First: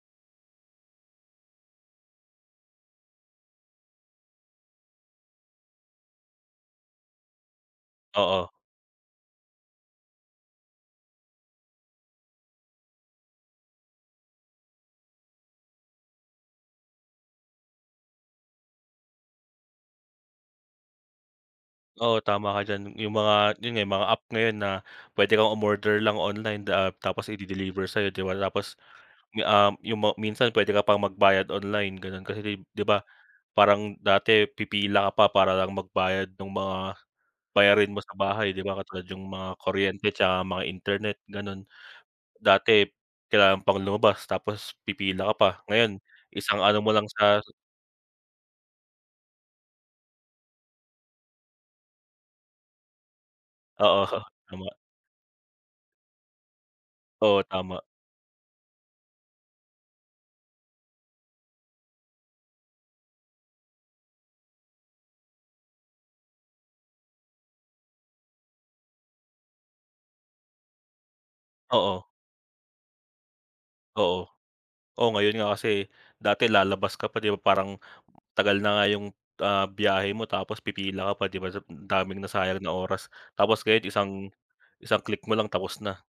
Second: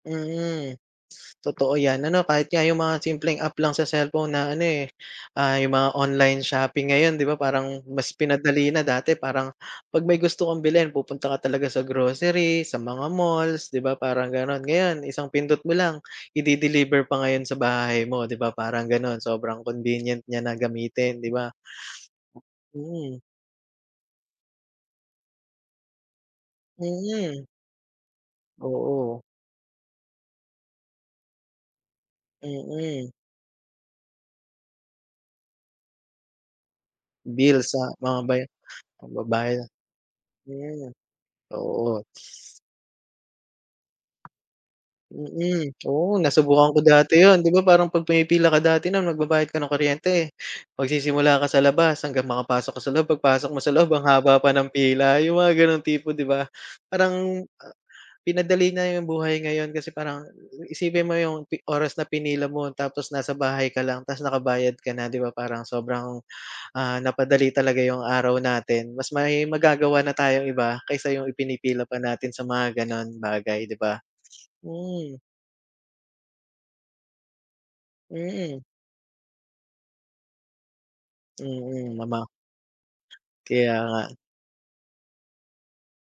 Mhm, totoo yan ano kahit nga 'yung mga simpleng app lang sa cellphone na ano, eh, ah, 'yung mga online shopping ngayon 'di ba parang mas Oo. pinadali na dati parang pag may gusto kang bilhin pupunta ka talaga sa grocery, sa mga malls di ba parang gano'n. Ngayon isang pindot mo lang i-de-deliver pa ngayon sa bahay mo 'di ba parang gano'n, sobrang convenient niya na gamitin di ba? Oo, tama ka diyan 'yung Mm. mga, 'yun nga mga app ngayon na puwede kang umorder lang online da ah, tapos Mhm. i-de-deliver sayo di ba tapos Oo. 'yung, um, ma minsan puwede ka pang magbayad online gano'n kasi kai di ba Mm. parang dati pipila ka pa para lang magbayad nung mga Bills bayarin sa mo sa mga baya bahay di ba katulad 'yung mga pagbabaya kuryente 'tsaka mga hmm, internet, gano'n. oo. Dati kailangan pang lumabas tapos pipila ka pa, Mm, ngayon oo isang nasubukan ko ano mo lang dati sa 'yon 'di ba parang pag pumipila ka dati nung magbabayad ka ng kuryente, magsisimula ka sa labas hanggang makapasok ka sa loob pagpasok mo sa loob Oo, ang haba pa tama. ng pila 'yong mga ganong tipo 'di ba? Oo, Parang, ah tama. pinadali na 'yong buhay ngayon kasi parang isipin mo 'yong oras na pinila mo tapos nasa bahay ka lang ta's nakabayad ka na 'di ba parang sobrang, ah, napadali talaga 'yong araw natin, mas may magagawa na tayong iba kaysa 'yung ipinipila pa Oo. natin sa mga gano'n bagay 'di ba? Oo, oh, Hmm. ngayon nga kasi, dati lalabas ka pa 'di ba parang tagal Mm. na nga 'yung, ah, biyahe mo tapos pipila ka pa 'di ba? So Mm, daming mama. nasayang na oras tapos Kaya ngayon isang, nga. isang click mo lang tapos na.